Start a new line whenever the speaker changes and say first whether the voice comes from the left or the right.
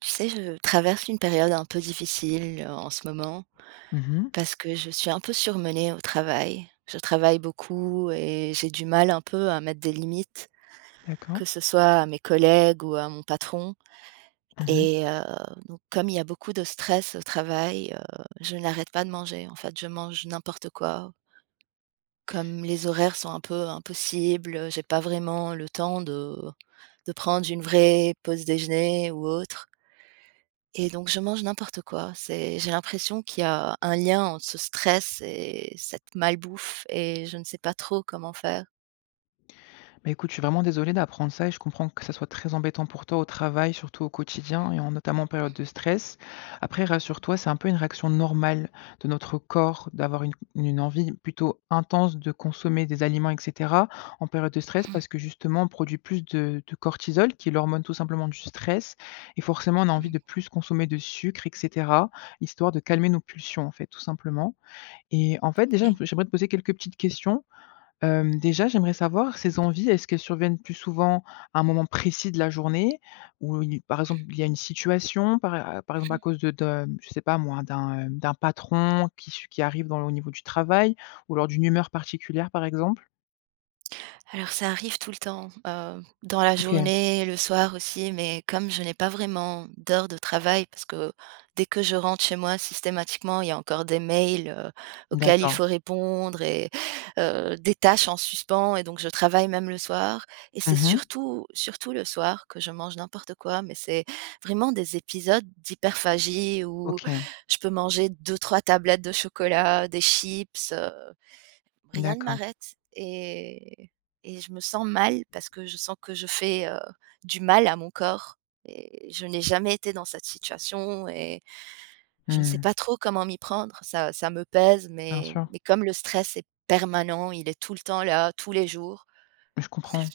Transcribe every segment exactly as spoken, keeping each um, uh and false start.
right: Tu sais, je traverse une période un peu difficile euh, en ce moment
left: Mmh mh.
right: parce que je suis un peu surmenée au travail. Je travaille beaucoup et j'ai du mal un peu à mettre des limites,
left: D'accord.
right: que ce soit à mes collègues ou à mon patron.
left: Mmh mh.
right: Et euh, donc, comme il y a beaucoup de stress au travail, euh, je n'arrête pas de manger. En fait, je mange n'importe quoi. Comme les horaires sont un peu impossibles, j'ai pas vraiment le temps de, de prendre une vraie pause déjeuner ou autre. Et donc je mange n'importe quoi. C'est J'ai l'impression qu'il y a un lien entre ce stress et cette malbouffe et je ne sais pas trop comment faire.
left: Bah, écoute, je suis vraiment désolé d'apprendre ça et je comprends que ça soit très embêtant pour toi au travail, surtout au quotidien et en notamment en période de stress. Après, rassure-toi, c'est un peu une réaction normale de notre corps d'avoir une une envie plutôt intense de consommer des aliments et cetera en période de stress parce que justement on produit plus de de cortisol qui est l'hormone tout simplement du stress et forcément on a
right: Mmh
left: envie de
right: mh.
left: plus consommer de sucre et cetera, histoire de calmer nos pulsions en fait, tout simplement et en fait déjà,
right: Ouais.
left: j'aimerais te poser quelques petites questions. Hem, déjà, j'aimerais savoir ces envies, est-ce qu'elles surviennent plus souvent à un moment précis de la journée? Où il par exemple, il y a une situation, par euh, par exemple à cause de de, je sais pas moi, d'un, heu, d'un patron qui su qui arrive dans au niveau du travail ou lors d'une humeur particulière, par exemple?
right: Alors ça arrive tout le temps, heu, dans la
left: OK,
right: journée, le soir aussi, mais comme je n'ai pas vraiment d'heures de travail parce que dès que je rentre chez moi, systématiquement, il y a encore des mails, heu, auxquels il
left: d'accord.
right: faut répondre et heu, des tâches en suspens, et donc je travaille même le soir et c'est
left: Mmh.
right: surtout surtout le soir que je mange n'importe quoi, mais c'est vraiment des épisodes d'hyperphagie où
left: OK,
right: je peux manger deux, trois tablettes de chocolat, des chips, rien ne
left: d'accord.
right: m'arrête, et et je me sens mal parce que je sens que je fais, heu, du mal à mon corps, et je n'ai jamais été dans cette situation et je ne sais
left: Mmh,
right: pas trop comment m'y prendre. Ça ça me pèse,
left: bien
right: mais
left: sûr,
right: mais comme le stress est permanent, il est tout le temps là, tous les jours.
left: je comprends.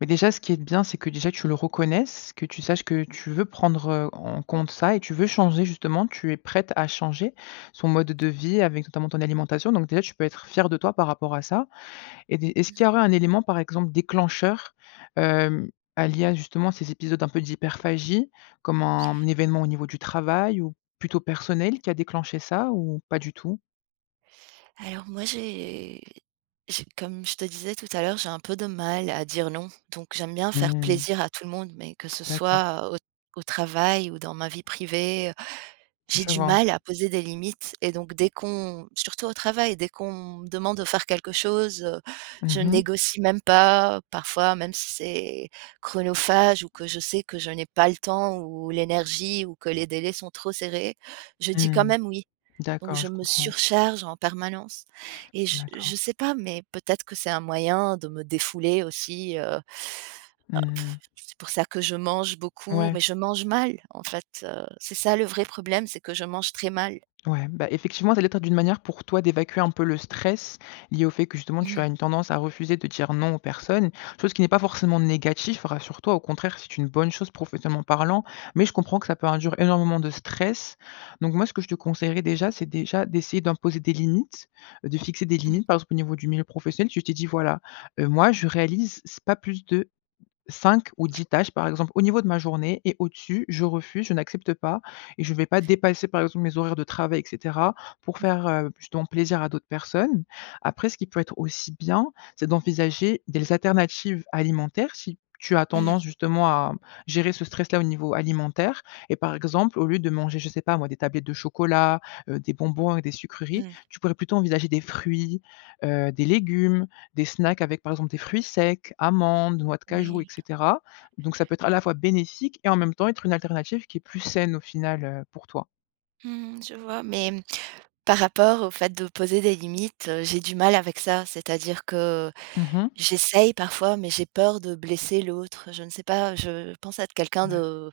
left: Mais déjà, ce qui est bien, c'est que déjà tu le reconnaisses, que tu saches que tu veux prendre, heu, en compte ça et tu veux changer justement, tu es prête à changer son mode de vie avec notamment ton alimentation. Donc déjà, tu peux être fière de toi par rapport à ça et des est-ce qu'il y aurait un élément, par exemple, déclencheur, hem, à lié à justement ces épisodes un peu d'hyperphagie, comme un événement au niveau du travail ou plutôt personnel qui a déclenché ça ou pas du tout?
right: Alors moi, j'ai j'ai comme je te disais tout à l'heure, j'ai un peu de mal à dire non, donc j'aime bien faire
left: Mmh,
right: plaisir à tout le monde, mais que ce
left: d'accord,
right: soit au au travail ou dans ma vie privée, j'ai
left: je
right: du
left: vois.
right: mal à poser des limites et donc dès qu'on surtout au travail, dès qu'on me demande de faire quelque chose, heu,
left: Mmh
right: je
left: mh.
right: négocie même pas. Parfois, même si c'est chronophage ou que je sais que je n'ai pas le temps ou l'énergie ou que les délais sont trop serrés, je dis quand
left: Mmh.
right: même oui. Donc
left: D'accord,
right: je
left: je
right: me
left: comprends.
right: surcharge en permanence et je je
left: D'accord.
right: sais pas, mais peut-être que c'est un moyen de me défouler aussi, heu
left: Mmh.
right: c'est pour ça que je mange beaucoup,
left: Ouais.
right: mais je mange mal en fait, heu, c'est ça le vrai problème, c'est que je mange très mal.
left: Ouais, bah, effectivement, ça allait être d'une manière pour toi d'évacuer un peu le stress lié au fait que justement tu
right: Mmh.
left: as une tendance à refuser de dire non aux personnes, chose qui n'est pas forcément négatif, rassure-toi, au contraire, c'est une bonne chose professionnellement parlant, mais je comprends que ça peut induire énormément de stress. Donc moi, ce que je te conseillerais déjà, c'est déjà d'essayer d'imposer des limites, euh, de fixer des
right: Mmh.
left: limites, par exemple au niveau du milieu professionnel, tu t'es dit, voilà, euh, moi, je réalise c'est pas plus de cinq ou dix tâches, par exemple, au niveau de ma journée et au-dessus, je refuse, je n'accepte pas et je ne vais pas dépasser, par exemple, mes horaires de travail et cetera pour faire, heu, justement plaisir à d'autres personnes. Après ce qui peut être aussi bien, c'est d'envisager des alternatives alimentaires si tu as
right: Mmh.
left: tendance justement à gérer ce stress-là au niveau alimentaire et par exemple, au lieu de manger, je sais pas moi, des tablettes de chocolat, heu, des bonbons et des sucreries,
right: Mmh.
left: tu pourrais plutôt envisager des fruits, heu, des légumes, des snacks avec, par exemple, des fruits secs, amandes, noix de cajou et
right: Oui.
left: cetera. Donc ça peut être à la fois bénéfique et en même temps être une alternative qui est plus saine au final, heu, pour toi.
right: Mmh. Je vois, mais par rapport au fait de poser des limites, heu, j'ai du mal avec ça. C'est-à-dire que
left: Mhm.
right: J'essaye parfois, mais j'ai peur de blesser l'autre. Je ne sais pas, je pense être quelqu'un
left: Ouais.
right: de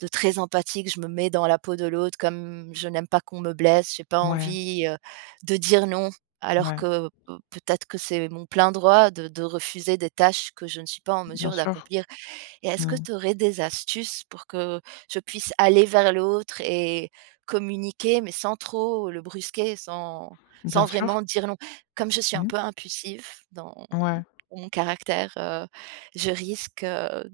right: de très empathique. Je me mets dans la peau de l'autre, comme je n'aime pas qu'on me blesse, j'ai pas
left: Ouais,
right: envie, heu, de dire non, alors
left: ouais,
right: que, heu, peut-être que c'est mon plein droit de de refuser des tâches que je ne suis pas en
left: bien
right: mesure
left: sûr.
right: d'accomplir. Et est-ce que
left: Mmh.
right: tu aurais des astuces pour que je puisse aller vers l'autre et communiquer, mais sans trop le brusquer, sans sans
left: Bien sûr.
right: vraiment dire non? Comme je suis un
left: Mmh.
right: peu impulsive dans
left: Ouais.
right: mon caractère, heu, je risque, heu,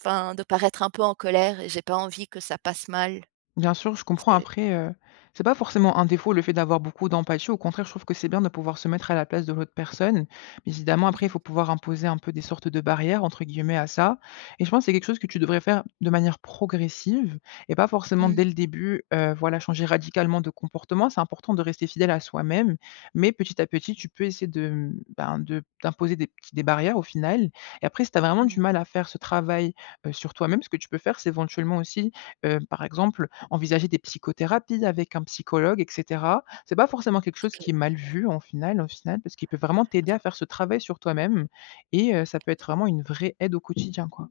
right: enfin, de paraître un peu en colère et j'ai pas envie que ça passe mal.
left: Bien sûr, je comprends
right: C'est
left: après, heu, c'est pas forcément un défaut le fait d'avoir beaucoup d'empathie. Au contraire, je trouve que c'est bien de pouvoir se mettre à la place de l'autre personne. Mais évidemment,
right: Mmh
left: après, il
right: mh.
left: faut pouvoir imposer un peu des sortes de «barrières» entre guillemets à ça et je pense que c'est quelque chose que tu
right: Oui.
left: devrais faire de manière progressive et pas forcément dès le début, heu, voilà, changer radicalement de comportement. C'est important de rester fidèle à soi-même, mais petit à petit, tu peux essayer de, mmh, ben, de d'imposer des petits des barrières au final et après si tu as vraiment
right: Mmh mh.
left: du mal à faire ce travail, heu, sur toi-même, ce que tu peux faire, c'est éventuellement aussi, heu, par exemple, envisager des psychothérapies avec un psychologue et cetera. C'est pas forcément quelque chose qui est mal vu en final au final, parce qu'il peut vraiment t'aider à faire ce travail sur toi-même et heu, ça peut être vraiment une vraie aide au quotidien, quoi.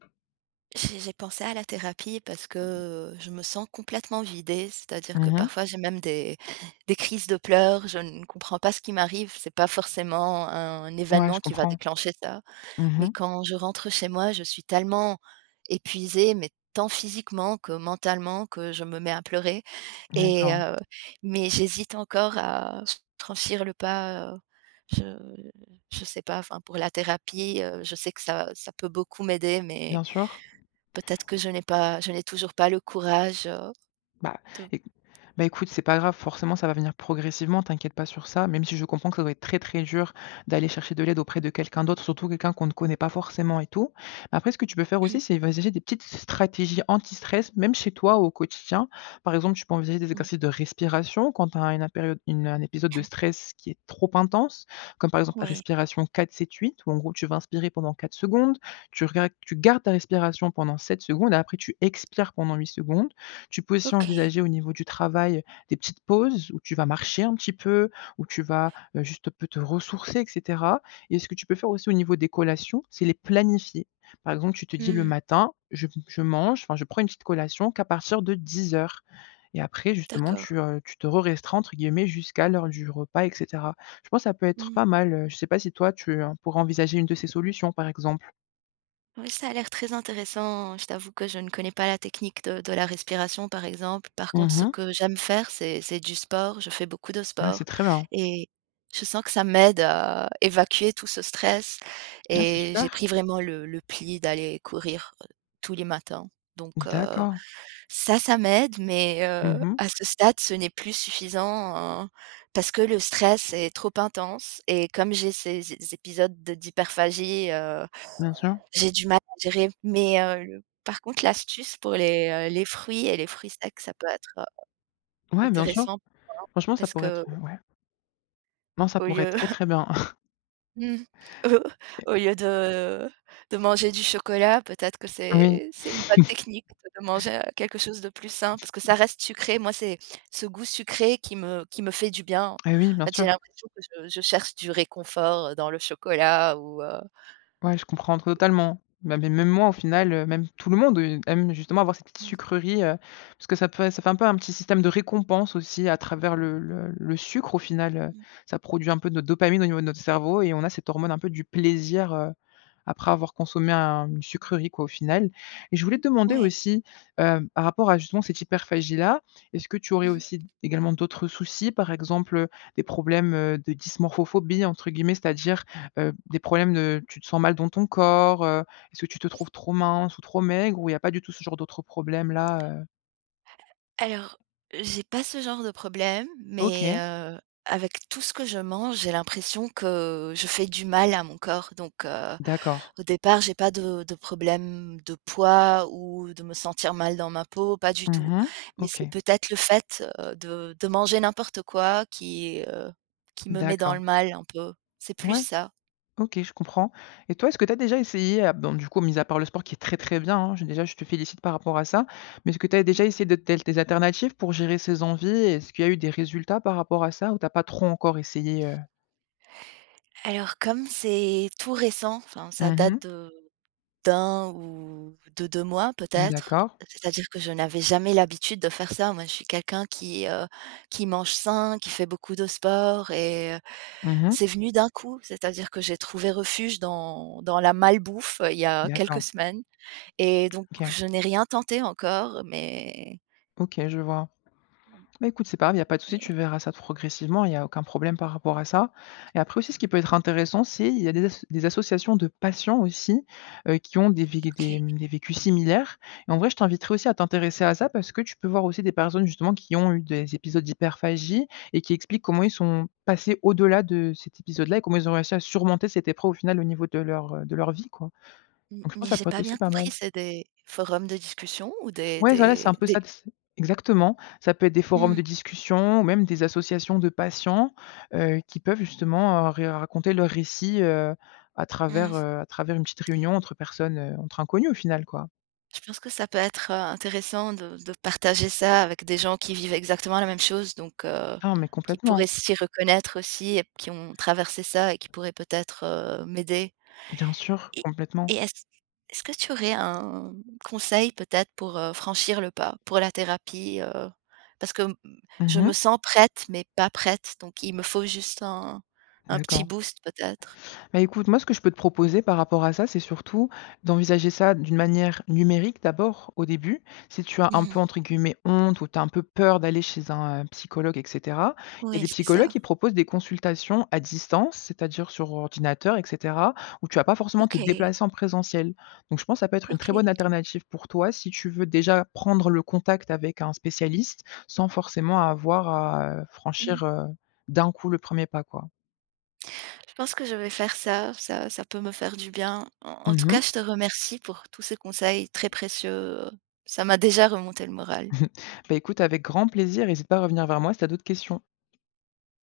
right: J'ai j'ai pensé à la thérapie parce que je me sens complètement vidée, c'est-à-dire que
left: Mmh.
right: parfois j'ai même des des crises de pleurs, je ne comprends pas ce qui m'arrive, c'est pas forcément un
left: Ouais,
right: événement
left: je
right: qui va
left: comprends.
right: déclencher ça. Mais
left: Mmh.
right: quand je rentre chez moi, je suis tellement épuisée, mais tant physiquement que mentalement, que je me mets à pleurer et
left: D'accord.
right: heu, mais j'hésite encore à franchir le pas, heu, je je sais pas, enfin, pour la thérapie, heu, je sais que ça ça peut beaucoup m'aider, mais
left: Bien sûr.
right: Peut-être que je n'ai pas je n'ai toujours pas le courage, heu,
left: Bah,
right: de
left: Bah, écoute, c'est pas grave, forcément ça va venir progressivement, t'inquiète pas sur ça, même si je comprends que ça doit être très, très dur d'aller chercher de l'aide auprès de quelqu'un d'autre, surtout quelqu'un qu'on ne connaît pas forcément et tout. Mais après, ce que tu peux faire aussi, c'est envisager des petites stratégies anti-stress, même chez toi au quotidien. Par exemple, tu peux envisager des
right: Mmh mh.
left: exercices de respiration quand tu as une période, une- un épisode de stress qui est trop intense, comme par exemple la
right: Oui.
left: respiration quatre sept huit, où en gros tu vas inspirer pendant quatre secondes, tu, regardes- tu gardes ta respiration pendant sept secondes et après tu expires pendant huit secondes. Tu peux aussi
right: OK.
left: envisager au niveau du travail des petites pauses où tu vas marcher un petit peu, où tu vas, heu, juste peut te ressourcer et cetera et ce que tu peux faire aussi au niveau des collations, c'est les planifier. Par exemple, tu te dis: «Le
right: Mmh,
left: matin, je je mange, enfin je prends une petite collation qu'à partir de dix heures. Et après justement
right: d'accord.
left: tu, heu, tu te «re-restreins» entre guillemets jusqu'à l'heure du repas et cetera. Je pense que ça peut être
right: Mmh.
left: pas mal, heu, je ne sais pas si toi tu, heu, pourrais envisager une de ces solutions par exemple?
right: Oui, ça a l'air très intéressant. Je t'avoue que je ne connais pas la technique de de la respiration, par exemple. Par contre, ce
left: Mmh.
right: que j'aime faire, c'est c'est du sport. Je fais beaucoup de
left: Ah c'est
right: sport
left: très bien.
right: et je sens que ça m'aide à évacuer tout ce stress,
left: Ah c'est
right: et j'ai
left: super.
right: pris vraiment le le pli d'aller courir, heu, tous les matins. Donc heu
left: D'accord.
right: ça, ça m'aide, mais heu,
left: Mmh.
right: à ce stade, ce n'est plus suffisant, heu, parce que le stress est trop intense et comme j'ai ces ces épisodes de d'hyperphagie, heu,
left: Bien sûr.
right: j'ai du mal à gérer. Mais heu, le par contre, l'astuce pour les, heu, les fruits et les fruits secs, ça peut être, heu,
left: Ouais, bien sûr.
right: intéressant.
left: Franchement, ça
right: Parce
left: pourrait
right: qu'au
left: être, ouais. Non, ça pourrait être
right: lieu
left: très, très bien.
right: Mmh. Au au lieu de de manger du chocolat, peut-être que
left: Oui,
right: c'est c'est une bonne technique de manger, heu, quelque chose de plus sain, parce que ça reste sucré. Moi, c'est ce goût sucré qui me qui me fait du bien. En
left: eh oui, bien
right: fait,
left: sûr.
right: j'ai l'impression que je je cherche du réconfort, heu, dans le chocolat ou heu
left: Ouais, je comprends totalement. Bah, mais même moi, au final, heu, même tout le monde, heu, aime justement avoir cette petite
right: Mmh
left: sucrerie, heu, parce que ça peut ça fait un peu un petit système de récompense aussi à travers le le le sucre au final, heu.
right: mh.
left: Ça produit un peu de dopamine au niveau de notre cerveau et on a cette hormone un peu du plaisir, heu, après avoir consommé un une sucrerie quoi, au final. Et je voulais te demander
right: Ouais.
left: aussi, heu, par rapport à justement cette hyperphagie-là, est-ce que tu
right: Mmh.
left: aurais
right: Mh.
left: aussi également d'autres soucis? Par exemple, euh, des problèmes, heu, de dysmorphophobie entre guillemets, c'est-à-dire Heu, des problèmes de tu te sens mal dans ton corps, heu? Est-ce que tu te trouves trop mince ou trop maigre ou il y a pas du tout ce genre d'autres problèmes-là, heu?
right: Alors, j'ai pas ce genre de problème, mais
left: OK,
right: heu, avec tout ce que je mange, j'ai l'impression que je fais du mal à mon corps, donc heu
left: d'accord.
right: Au départ, j'ai pas de de problème de poids ou de me sentir mal dans ma peau, pas du
left: Mmh
right: tout.
left: mh.
right: Mais
left: OK,
right: c'est peut-être le fait, heu, de de manger n'importe quoi qui, heu, qui me met dans
left: d'accord.
right: le mal un peu. C'est plus
left: Ouais,
right: ça.
left: OK, je comprends et toi, est-ce que tu as déjà essayé, ah, bon, du coup, mis à part le sport qui est très, très bien, hein, je déjà, je te félicite par rapport à ça, mais est-ce que tu as déjà
right: Mmh.
left: essayé de telles des alternatives pour gérer ces envies? Est-ce qu'il y a eu des résultats par rapport à ça ou tu as pas trop encore essayé, heu?
right: Alors comme c'est tout récent, enfin ça
left: Mmh mh.
right: date de d'un ou de deux mois peut-être,
left: D'accord.
right: c'est-à-dire que je n'avais jamais l'habitude de faire ça. Moi, je suis quelqu'un qui, heu, qui mange sain, qui fait beaucoup de sport et heu
left: Mmh mh.
right: C'est venu d'un coup, c'est-à-dire que j'ai trouvé refuge dans dans la malbouffe, euh, il y a quelques
left: D'accord.
right: semaines, et donc
left: OK.
right: je n'ai rien tenté encore, mais
left: OK, je vois. Bah, écoute, c'est pas grave, il y a pas de souci,
right: mais
left: tu verras ça progressivement, il y a aucun problème par rapport à ça et après aussi, ce qui peut être intéressant, c'est il y a des as des associations de patients aussi, heu, qui ont des vé des,
right: OK.
left: mmh, des vécus similaires et en vrai, je t'inviterai aussi à t'intéresser à ça parce que tu peux voir aussi des personnes justement qui ont eu des épisodes d'hyperphagie et qui expliquent comment ils sont passés au-delà de cet épisode-là et comment ils ont réussi à surmonter cette épreuve au final au niveau de leur, heu, de leur vie, quoi.
right: M
left: Donc je
right: Mais
left: pense que ça
right: j'ai
left: peut être
right: pas bien
left: aussi pas
right: compris,
left: mal.
right: c'est des forums de discussion ou des
left: Ouais, voilà,
right: des
left: c'est un peu
right: des
left: ça d exactement. Ça peut être des forums
right: mmh,
left: de discussion ou même des associations de patients, heu, qui peuvent justement, heu, ré raconter leur récit, heu, à travers,
right: mmh.
left: heu, à travers une petite réunion entre personnes, heu, entre inconnus au final, quoi.
right: Je pense que ça peut être, heu, intéressant de de partager ça avec des gens qui vivent exactement la même chose, donc heu,
left: Ah, mais
right: qui pourraient
left: complètement.
right: s'y reconnaître aussi et qui ont traversé ça et qui pourraient peut-être, heu, m'aider.
left: Bien sûr,
right: Et
left: complètement.
right: et est-ce est-ce que tu aurais un conseil peut-être pour, heu, franchir le pas, pour la thérapie, heu? Parce que, mmh, je me
left: Mmh.
right: sens prête, mais pas prête, donc il me faut juste un un petit
left: D'accord.
right: boost peut-être?
left: Bah, écoute, moi, ce que je peux te proposer par rapport à ça, c'est surtout d'envisager ça d'une manière numérique d'abord, au début. Si tu as un
right: Mmh,
left: peu, entre guillemets, honte ou tu as un peu peur d'aller chez un, heu, psychologue et cetera, il y a
right: oui,
left: des
right: c'est
left: psychologues
right: ça.
left: qui proposent des consultations à distance, c'est-à-dire sur ordinateur et cetera, où tu vas pas forcément te
right: OK.
left: déplacer en présentiel. Donc je pense que ça peut être une très
right: OK.
left: bonne alternative pour toi si tu veux déjà prendre le contact avec un spécialiste sans forcément avoir à, heu,
right: Mmh.
left: franchir, heu, d'un coup le premier pas, quoi.
right: Je pense que je vais faire ça, ça ça peut me faire du bien. En en tout
left: Mmh.
right: cas, je te remercie pour tous ces conseils très précieux, ça m'a déjà remonté le moral.
left: Bah, écoute, avec grand plaisir, n'hésite pas à revenir vers moi si tu as d'autres questions.